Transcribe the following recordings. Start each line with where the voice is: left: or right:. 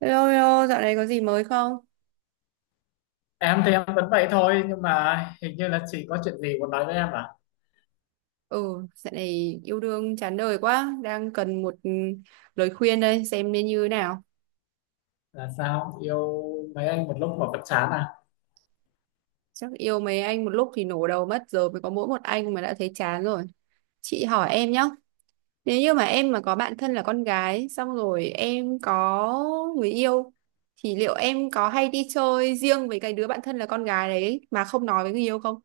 right: Hello, hello, dạo này có gì mới không?
left: Em thì em vẫn vậy thôi, nhưng mà hình như là chị có chuyện gì muốn nói với em à?
right: Ừ, dạo này yêu đương chán đời quá, đang cần một lời khuyên đây, xem nên như thế nào.
left: Là sao, yêu mấy anh một lúc mà vẫn chán à?
right: Chắc yêu mấy anh một lúc thì nổ đầu mất, giờ mới có mỗi một anh mà đã thấy chán rồi. Chị hỏi em nhá, nếu như mà em mà có bạn thân là con gái, xong rồi em có người yêu, thì liệu em có hay đi chơi riêng với cái đứa bạn thân là con gái đấy mà không nói với người yêu không?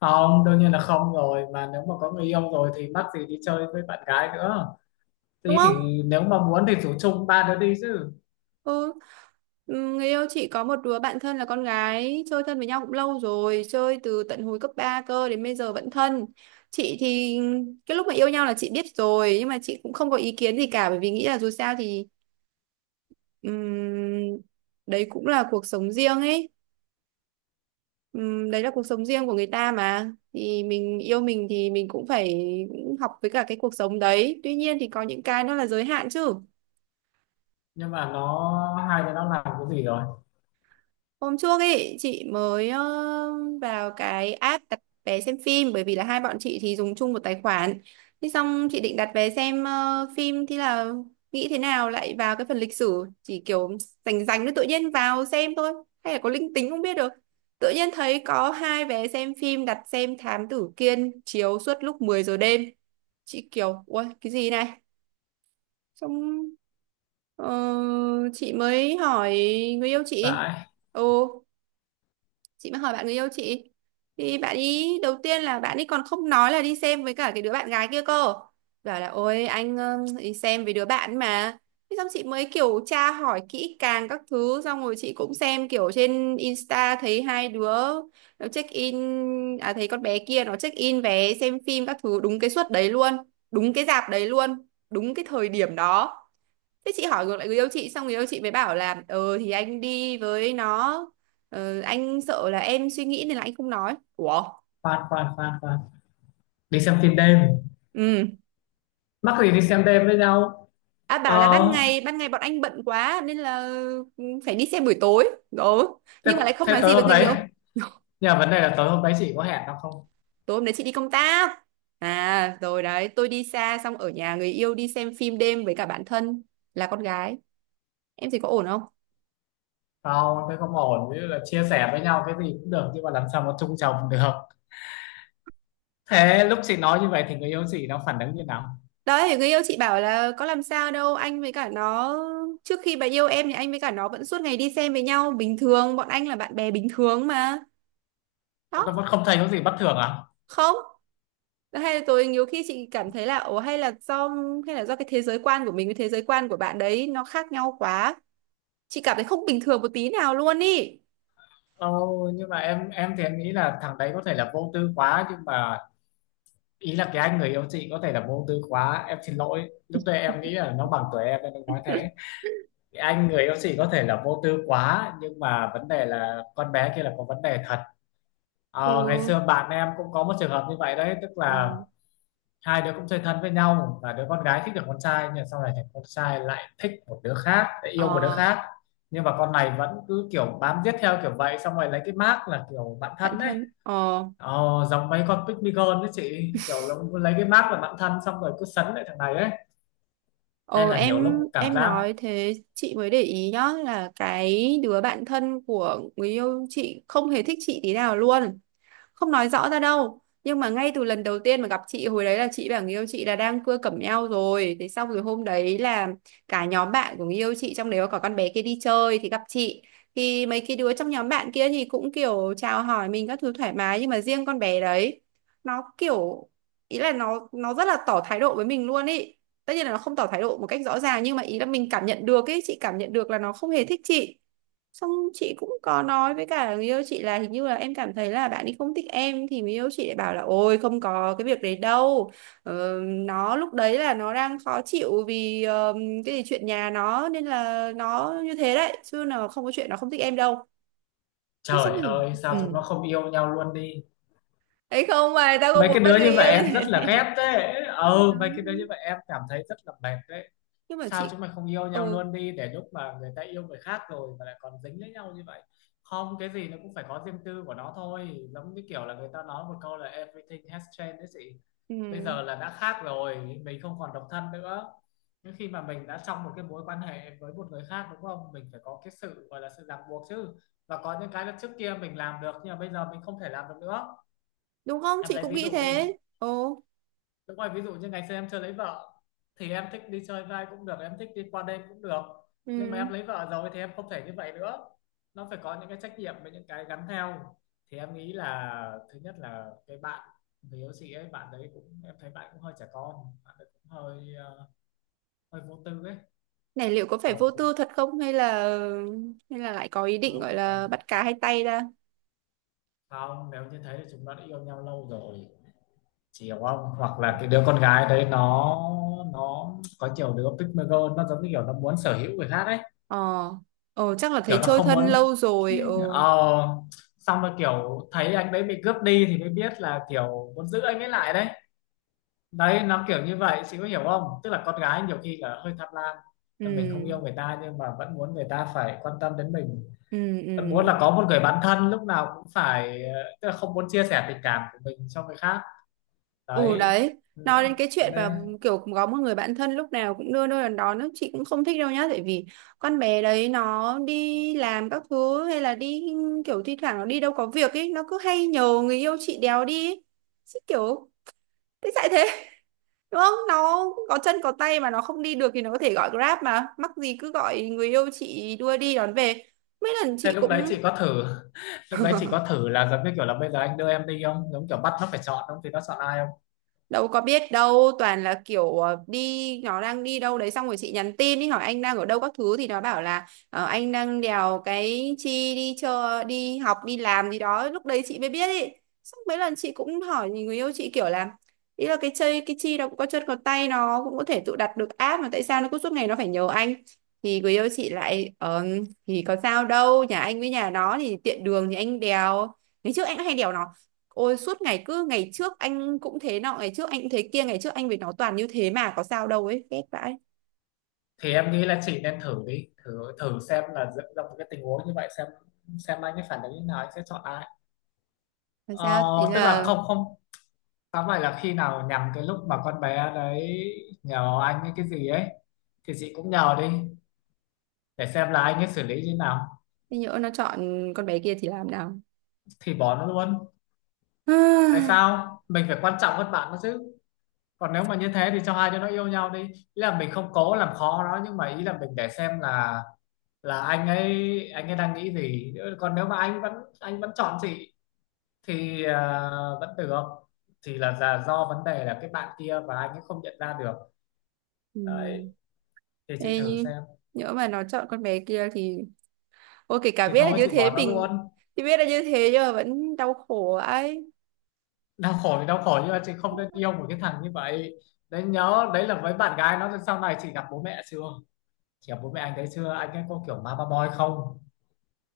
left: Không, đương nhiên là không rồi, mà nếu mà có người yêu rồi thì mắc gì đi chơi với bạn gái nữa,
right: Đúng
left: đi
right: không?
left: thì nếu mà muốn thì rủ chung ba đứa đi chứ.
right: Ừ. Người yêu chị có một đứa bạn thân là con gái, chơi thân với nhau cũng lâu rồi, chơi từ tận hồi cấp 3 cơ đến bây giờ vẫn thân. Chị thì cái lúc mà yêu nhau là chị biết rồi, nhưng mà chị cũng không có ý kiến gì cả, bởi vì nghĩ là dù sao thì ừm, đấy cũng là cuộc sống riêng ấy. Đấy là cuộc sống riêng của người ta mà, thì mình yêu mình thì mình cũng phải học với cả cái cuộc sống đấy, tuy nhiên thì có những cái nó là giới hạn chứ.
left: Nhưng mà hai đứa nó làm cái gì rồi?
right: Hôm trước ấy chị mới vào cái app đặt vé xem phim, bởi vì là hai bọn chị thì dùng chung một tài khoản. Thế xong chị định đặt vé xem phim, thì là nghĩ thế nào lại vào cái phần lịch sử, chỉ kiểu rành rành nó tự nhiên vào xem thôi, hay là có linh tính không biết được. Tự nhiên thấy có hai vé xem phim đặt xem Thám Tử Kiên chiếu suốt lúc 10 giờ đêm. Chị kiểu ui cái gì này? Xong Ờ, chị mới hỏi người yêu chị.
left: Vãi.
right: Ừ, chị mới hỏi bạn người yêu chị, thì bạn ý đầu tiên là bạn ấy còn không nói là đi xem với cả cái đứa bạn gái kia cơ, bảo là ôi anh đi xem với đứa bạn mà. Thế xong chị mới kiểu tra hỏi kỹ càng các thứ, xong rồi chị cũng xem kiểu trên Insta thấy hai đứa nó check in, à thấy con bé kia nó check in vé xem phim các thứ đúng cái suất đấy luôn, đúng cái rạp đấy luôn, đúng cái thời điểm đó. Thế chị hỏi ngược lại người yêu chị, xong người yêu chị mới bảo là ờ thì anh đi với nó, anh sợ là em suy nghĩ nên là anh không nói. Ủa.
left: Khoan khoan khoan khoan, đi xem phim đêm,
right: Ừ.
left: mắc gì đi xem đêm với nhau?
right: À, bảo là
left: ờ
right: ban ngày bọn anh bận quá nên là ừ, phải đi xem buổi tối. Ừ.
left: thế,
right: Nhưng mà lại không
left: thế
right: nói gì
left: tối
right: với
left: hôm
right: người
left: đấy,
right: yêu.
left: nhưng mà vấn đề là tối hôm đấy chị có hẹn nó không?
right: Tối hôm đấy chị đi công tác, à rồi đấy tôi đi xa xong ở nhà người yêu đi xem phim đêm với cả bạn thân là con gái, em thấy có ổn không?
left: Không, thế không ổn, ví dụ là chia sẻ với nhau cái gì cũng được nhưng mà làm sao mà chung chồng được. Thế lúc chị nói như vậy thì người yêu chị nó phản ứng như nào,
right: Đấy, thì người yêu chị bảo là có làm sao đâu, anh với cả nó trước khi bà yêu em thì anh với cả nó vẫn suốt ngày đi xem với nhau bình thường, bọn anh là bạn bè bình thường mà.
left: nó
right: Đó,
left: vẫn không thấy có gì bất thường à?
right: không. Hay là tôi nhiều khi chị cảm thấy là ồ hay là do, hay là do cái thế giới quan của mình với thế giới quan của bạn đấy nó khác nhau quá. Chị cảm thấy không bình thường một tí nào luôn ý.
left: Ồ, nhưng mà em thì em nghĩ là thằng đấy có thể là vô tư quá, nhưng mà ý là cái anh người yêu chị có thể là vô tư quá, em xin lỗi lúc đấy em nghĩ là nó bằng tuổi em nên em nói thế. Cái anh người yêu chị có thể là vô tư quá, nhưng mà vấn đề là con bé kia là có vấn đề thật. Ngày
right: Ừ.
left: xưa bạn em cũng có một trường hợp như vậy đấy, tức
right: Ờ,
left: là hai đứa cũng chơi thân với nhau và đứa con gái thích được con trai, nhưng sau này thì con trai lại thích một đứa khác, lại yêu một đứa
right: ờ,
left: khác, nhưng mà con này vẫn cứ kiểu bám giết theo kiểu vậy, xong rồi lấy cái mác là kiểu bạn
right: bạn
left: thân đấy.
right: thân. Ờ.
left: Ờ, giống mấy con Pygmy Girl đấy chị, kiểu nó cứ lấy cái mác là bạn thân xong rồi cứ sấn lại thằng này ấy,
right: Ồ,
left: nên là nhiều lúc
right: em
left: cảm
right: em
left: giác
right: nói thế chị mới để ý nhá, là cái đứa bạn thân của người yêu chị không hề thích chị tí nào luôn, không nói rõ ra đâu, nhưng mà ngay từ lần đầu tiên mà gặp chị hồi đấy là chị bảo người yêu chị là đang cưa cẩm eo rồi, thế xong rồi hôm đấy là cả nhóm bạn của người yêu chị trong đấy có cả con bé kia đi chơi thì gặp chị, thì mấy cái đứa trong nhóm bạn kia thì cũng kiểu chào hỏi mình các thứ thoải mái, nhưng mà riêng con bé đấy nó kiểu, ý là nó rất là tỏ thái độ với mình luôn ý. Tất nhiên là nó không tỏ thái độ một cách rõ ràng, nhưng mà ý là mình cảm nhận được ấy, chị cảm nhận được là nó không hề thích chị. Xong chị cũng có nói với cả người yêu chị là hình như là em cảm thấy là bạn ấy không thích em, thì người yêu chị lại bảo là ôi không có cái việc đấy đâu. Ờ, nó lúc đấy là nó đang khó chịu vì cái gì chuyện nhà nó nên là nó như thế đấy chứ là không có chuyện nó không thích em đâu. Thế xong
left: trời
right: rồi
left: ơi sao chúng
right: ừ.
left: nó không yêu nhau luôn đi.
right: Đấy không mà tao không
left: Mấy
right: muốn
left: cái
right: mất
left: đứa
right: người
left: như vậy
right: yêu như
left: em
right: thế
left: rất là
right: này.
left: ghét đấy, ừ, mấy cái đứa như vậy em cảm thấy rất là mệt đấy.
right: Nhưng mà
left: Sao
right: chị
left: chúng mày không yêu nhau
right: ừ,
left: luôn đi, để lúc mà người ta yêu người khác rồi mà lại còn dính lấy nhau như vậy. Không, cái gì nó cũng phải có riêng tư của nó thôi, giống như kiểu là người ta nói một câu là everything has changed đấy chị. Bây
right: ừ.
left: giờ là đã khác rồi, mình không còn độc thân nữa. Nhưng khi mà mình đã trong một cái mối quan hệ với một người khác, đúng không, mình phải có cái sự gọi là sự ràng buộc chứ, và có những cái là trước kia mình làm được nhưng mà bây giờ mình không thể làm được nữa.
right: Đúng không?
left: Em
right: Chị
left: lấy
right: cũng
left: ví
right: nghĩ
left: dụ đi.
right: thế. Ồ.
left: Đúng rồi, ví dụ như ngày xưa em chưa lấy vợ thì em thích đi chơi vai cũng được, em thích đi qua đêm cũng được. Nhưng mà
right: Ừ.
left: em lấy vợ rồi thì em không thể như vậy nữa. Nó phải có những cái trách nhiệm với những cái gắn theo. Thì em nghĩ là thứ nhất là cái bạn người yêu chị ấy, bạn đấy cũng em thấy bạn cũng hơi trẻ con, bạn ấy cũng hơi hơi vô tư ấy,
right: Này liệu có phải vô
left: kiểu cũng
right: tư thật không, hay là, hay là lại có ý
left: ờ,
right: định gọi
left: không
right: là
left: còn.
right: bắt cá hai tay ra?
left: Không, nếu như thế thì chúng nó đã yêu nhau lâu rồi, chị hiểu không? Hoặc là cái đứa con gái đấy nó có nhiều đứa pygmy girl nó giống như kiểu nó muốn sở hữu người khác ấy,
right: Ờ, ờ chắc là
left: kiểu
right: thấy
left: nó
right: chơi
left: không
right: thân
left: muốn,
right: lâu rồi. Ờ.
left: ờ xong rồi kiểu thấy anh đấy bị cướp đi thì mới biết là kiểu muốn giữ anh ấy lại đấy. Đấy, nó kiểu như vậy chị có hiểu không, tức là con gái nhiều khi là hơi tham lam,
right: Ừ,
left: mình không yêu người ta nhưng mà vẫn muốn người ta phải quan tâm đến mình,
right: ừ,
left: vẫn muốn
right: ừ.
left: là có một người bạn thân lúc nào cũng phải, tức là không muốn chia sẻ tình cảm của mình cho người khác.
right: Ừ
left: Đấy.
right: đấy, nói
left: Nên
right: đến cái chuyện mà
left: nên-
right: kiểu có một người bạn thân lúc nào cũng đưa đưa đón đón ấy, chị cũng không thích đâu nhá, tại vì con bé đấy nó đi làm các thứ hay là đi kiểu thi thoảng nó đi đâu có việc ấy, nó cứ hay nhờ người yêu chị đéo đi. Ấy. Chị kiểu thế tại thế đúng không, nó có chân có tay mà nó không đi được thì nó có thể gọi Grab mà. Mắc gì cứ gọi người yêu chị đưa đi đón về. Mấy lần
left: Thế
right: chị
left: lúc đấy
right: cũng
left: chị có thử, lúc đấy chị có thử là giống như kiểu là bây giờ anh đưa em đi không, giống kiểu bắt nó phải chọn, không thì nó chọn ai.
right: đâu có biết đâu, toàn là kiểu đi nó đang đi đâu đấy xong rồi chị nhắn tin đi hỏi anh đang ở đâu các thứ, thì nó bảo là ờ, anh đang đèo cái chi đi chơi đi học đi làm gì đó, lúc đấy chị mới biết ý. Xong mấy lần chị cũng hỏi người yêu chị kiểu là, ý là cái chơi cái chi nó cũng có chân có tay nó cũng có thể tự đặt được app, mà tại sao nó cứ suốt ngày nó phải nhờ anh, thì người yêu chị lại thì có sao đâu nhà anh với nhà nó thì tiện đường thì anh đèo, ngày trước anh cũng hay đèo nó. Ôi suốt ngày cứ ngày trước anh cũng thế nọ, ngày trước anh cũng thế kia, ngày trước anh với nó toàn như thế mà có sao đâu ấy, ghét vãi.
left: Thì em nghĩ là chị nên thử đi, thử thử xem là dựng ra một cái tình huống như vậy xem anh ấy phản ứng như thế nào, anh sẽ chọn ai.
right: Làm
left: ờ,
right: sao thế
left: Tức là,
right: là,
left: không không tóm lại là khi nào nhằm cái lúc mà con bé đấy nhờ anh ấy cái gì ấy thì chị cũng nhờ đi, để xem là anh ấy xử lý như thế nào.
right: thế nhỡ nó chọn con bé kia thì làm nào?
left: Thì bỏ nó luôn, tại sao mình phải quan trọng hơn bạn nó chứ, còn nếu mà như thế thì cho hai đứa nó yêu nhau đi, ý là mình không cố làm khó nó nhưng mà ý là mình để xem là anh ấy đang nghĩ gì. Còn nếu mà anh vẫn chọn chị thì vẫn được, thì là do vấn đề là cái bạn kia và anh ấy không nhận ra được.
right: Ừ.
left: Đấy, thì chị
right: Ê,
left: thử
right: nhưng,
left: xem.
right: nhỡ mà nó chọn con bé kia thì ôi kể cả
left: Thì
right: biết là
left: thôi
right: như
left: chị
right: thế
left: bỏ nó
right: mình,
left: luôn,
right: thì biết là như thế nhưng mà vẫn đau khổ ấy.
left: đau khổ thì đau khổ nhưng mà chị không nên yêu một cái thằng như vậy. Đấy, nhớ đấy, là với bạn gái nó sau này. Chị gặp bố mẹ chưa, chị gặp bố mẹ anh đấy chưa, anh ấy có kiểu mama boy không?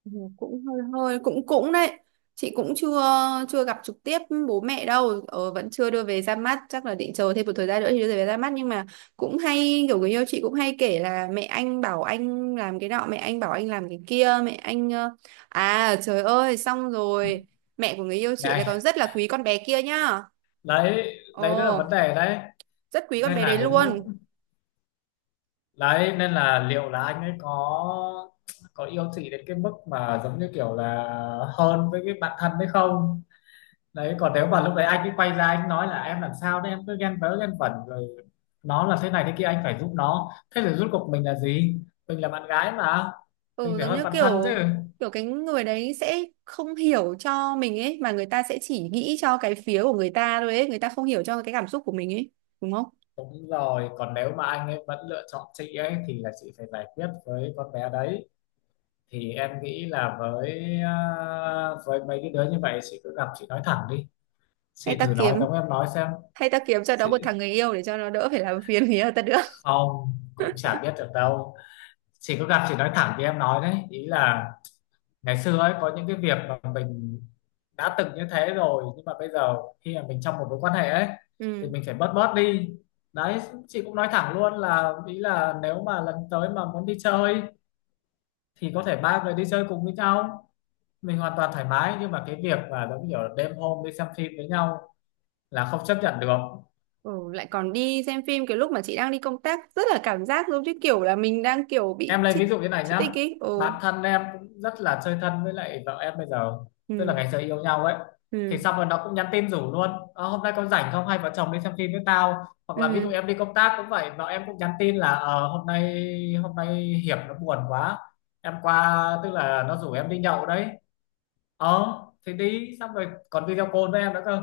right: Ừ, cũng hơi hơi cũng cũng đấy. Chị cũng chưa chưa gặp trực tiếp bố mẹ đâu, vẫn chưa đưa về ra mắt, chắc là định chờ thêm một thời gian nữa thì đưa về ra mắt, nhưng mà cũng hay kiểu người yêu chị cũng hay kể là mẹ anh bảo anh làm cái nọ, mẹ anh bảo anh làm cái kia, mẹ anh à trời ơi, xong rồi mẹ của người yêu chị lại còn
left: Này,
right: rất là quý con bé kia nhá.
left: đấy đấy, đó là vấn
right: Ồ,
left: đề đấy.
right: rất quý con
left: Nên
right: bé đấy
left: là đến lúc
right: luôn.
left: đấy, nên là liệu là anh ấy có yêu chị đến cái mức mà giống như kiểu là hơn với cái bạn thân hay không. Đấy, còn nếu mà lúc đấy anh ấy quay ra anh nói là, em làm sao đấy, em cứ ghen vớ ghen vẩn rồi, nó là thế này thế kia anh phải giúp nó, thế rồi rốt cuộc mình là gì, mình là bạn gái mà, mình
right: Ừ,
left: phải
right: giống
left: hơn
right: như
left: bạn thân chứ.
right: kiểu, kiểu cái người đấy sẽ không hiểu cho mình ấy mà, người ta sẽ chỉ nghĩ cho cái phía của người ta thôi ấy, người ta không hiểu cho cái cảm xúc của mình ấy, đúng không?
left: Đúng rồi, còn nếu mà anh ấy vẫn lựa chọn chị ấy thì là chị phải giải quyết với con bé đấy. Thì em nghĩ là với mấy cái đứa như vậy, chị cứ gặp chị nói thẳng đi,
right: Hay
left: chị
right: ta
left: thử nói
right: kiếm,
left: giống em nói xem.
right: hay ta kiếm cho nó
left: Chị
right: một thằng người yêu để cho nó đỡ phải làm phiền người yêu ta nữa.
left: không cũng chả biết được đâu, chị cứ gặp chị nói thẳng thì em nói đấy, ý là ngày xưa ấy có những cái việc mà mình đã từng như thế rồi, nhưng mà bây giờ khi mà mình trong một mối quan hệ ấy thì
right: Ừ.
left: mình phải bớt bớt đi. Đấy, chị cũng nói thẳng luôn là, ý là nếu mà lần tới mà muốn đi chơi thì có thể ba người đi chơi cùng với nhau, mình hoàn toàn thoải mái, nhưng mà cái việc mà giống kiểu là đêm hôm đi xem phim với nhau là không chấp nhận được.
right: Ừ lại còn đi xem phim cái lúc mà chị đang đi công tác, rất là cảm giác giống như kiểu là mình đang kiểu
left: Em
right: bị
left: lấy
right: chít,
left: ví dụ như này
right: chít tích
left: nhá,
right: ấy. Ừ.
left: bản thân em cũng rất là chơi thân với lại vợ em bây giờ, tức là
right: Ừ
left: ngày xưa yêu nhau ấy thì
right: ừ
left: xong rồi nó cũng nhắn tin rủ luôn, "Ờ, hôm nay con rảnh không hay vợ chồng đi xem phim với tao", hoặc là ví dụ
right: ừ.
left: em đi công tác cũng vậy, vợ em cũng nhắn tin là, "Ờ, hôm nay hiệp nó buồn quá, em qua", tức là nó rủ em đi nhậu đấy, ờ thì đi, xong rồi còn video call với em nữa cơ.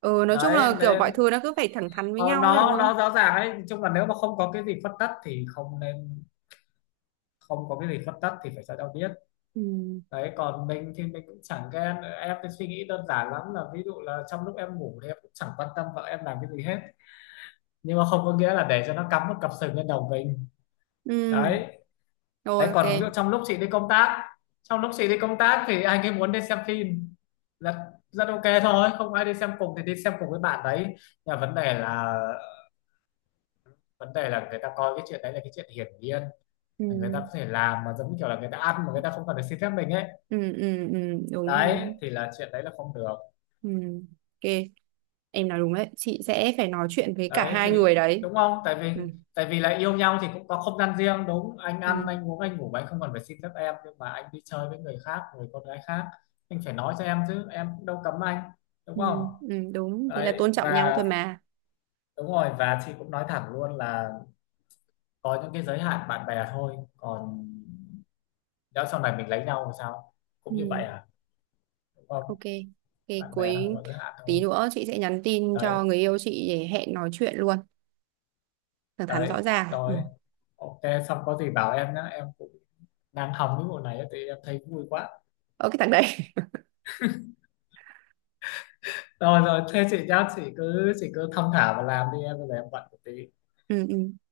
right: Ừ nói chung
left: Đấy
right: là kiểu mọi
left: nên,
right: thứ nó cứ phải thẳng thắn với
left: Ờ,
right: nhau ấy, đúng
left: nó
right: không?
left: nó rõ ràng ấy, chung là nếu mà không có cái gì khuất tất thì không nên, không có cái gì khuất tất thì phải cho nhau biết.
right: Ừ.
left: Đấy, còn mình thì mình cũng chẳng ghen, em cái suy nghĩ đơn giản lắm là ví dụ là trong lúc em ngủ thì em cũng chẳng quan tâm vợ em làm cái gì hết, nhưng mà không có nghĩa là để cho nó cắm một cặp sừng lên đầu mình.
right: Ừ.
left: Đấy.
right: Rồi,
left: Đấy
right: ok.
left: còn ví dụ trong lúc chị đi công tác thì anh ấy muốn đi xem phim, rất rất ok thôi, không ai đi xem cùng thì đi xem cùng với bạn đấy, nhưng mà vấn đề là người ta coi cái chuyện đấy là cái chuyện hiển nhiên,
right: Ừ
left: người ta có thể làm mà giống như kiểu là người ta ăn mà người ta không cần phải xin phép mình ấy.
right: ừ ừ ừ, đúng
left: Đấy,
right: đúng.
left: thì là chuyện đấy là không được.
right: Ừ, ok, em nói đúng đấy, chị sẽ phải nói chuyện với cả
left: Đấy
right: hai người
left: thì
right: đấy.
left: đúng không, tại vì
right: Ừ.
left: tại vì là yêu nhau thì cũng có không gian riêng đúng, anh
right: Ừ
left: ăn anh uống anh ngủ mà anh không cần phải xin phép em, nhưng mà anh đi chơi với người khác, người con gái khác, anh phải nói cho em chứ, em cũng đâu cấm anh, đúng
right: ừ,
left: không?
right: ừ đúng thế, là tôn
left: Đấy
right: trọng nhau
left: và,
right: thôi mà.
left: đúng rồi, và chị cũng nói thẳng luôn là có những cái giới hạn bạn bè thôi, còn nhỡ sau này mình lấy nhau thì sao, cũng như
right: Ừ.
left: vậy à, đúng không?
right: Ok. Ok.
left: Bạn bè nó
right: Cuối
left: phải có giới hạn
right: tí
left: thôi.
right: nữa chị sẽ nhắn tin
left: Đấy.
right: cho người yêu chị để hẹn nói chuyện luôn, thẳng thắn rõ
left: Đấy
right: ràng. Ừ.
left: rồi, ok, xong có gì bảo em nhé, em cũng đang hóng cái bộ này thì em thấy vui quá.
right: Ở cái thằng đấy.
left: Rồi rồi, thế chị nhá, chị cứ thong thả và làm đi, em bây giờ em bận một tí.
right: Ừ, ừ.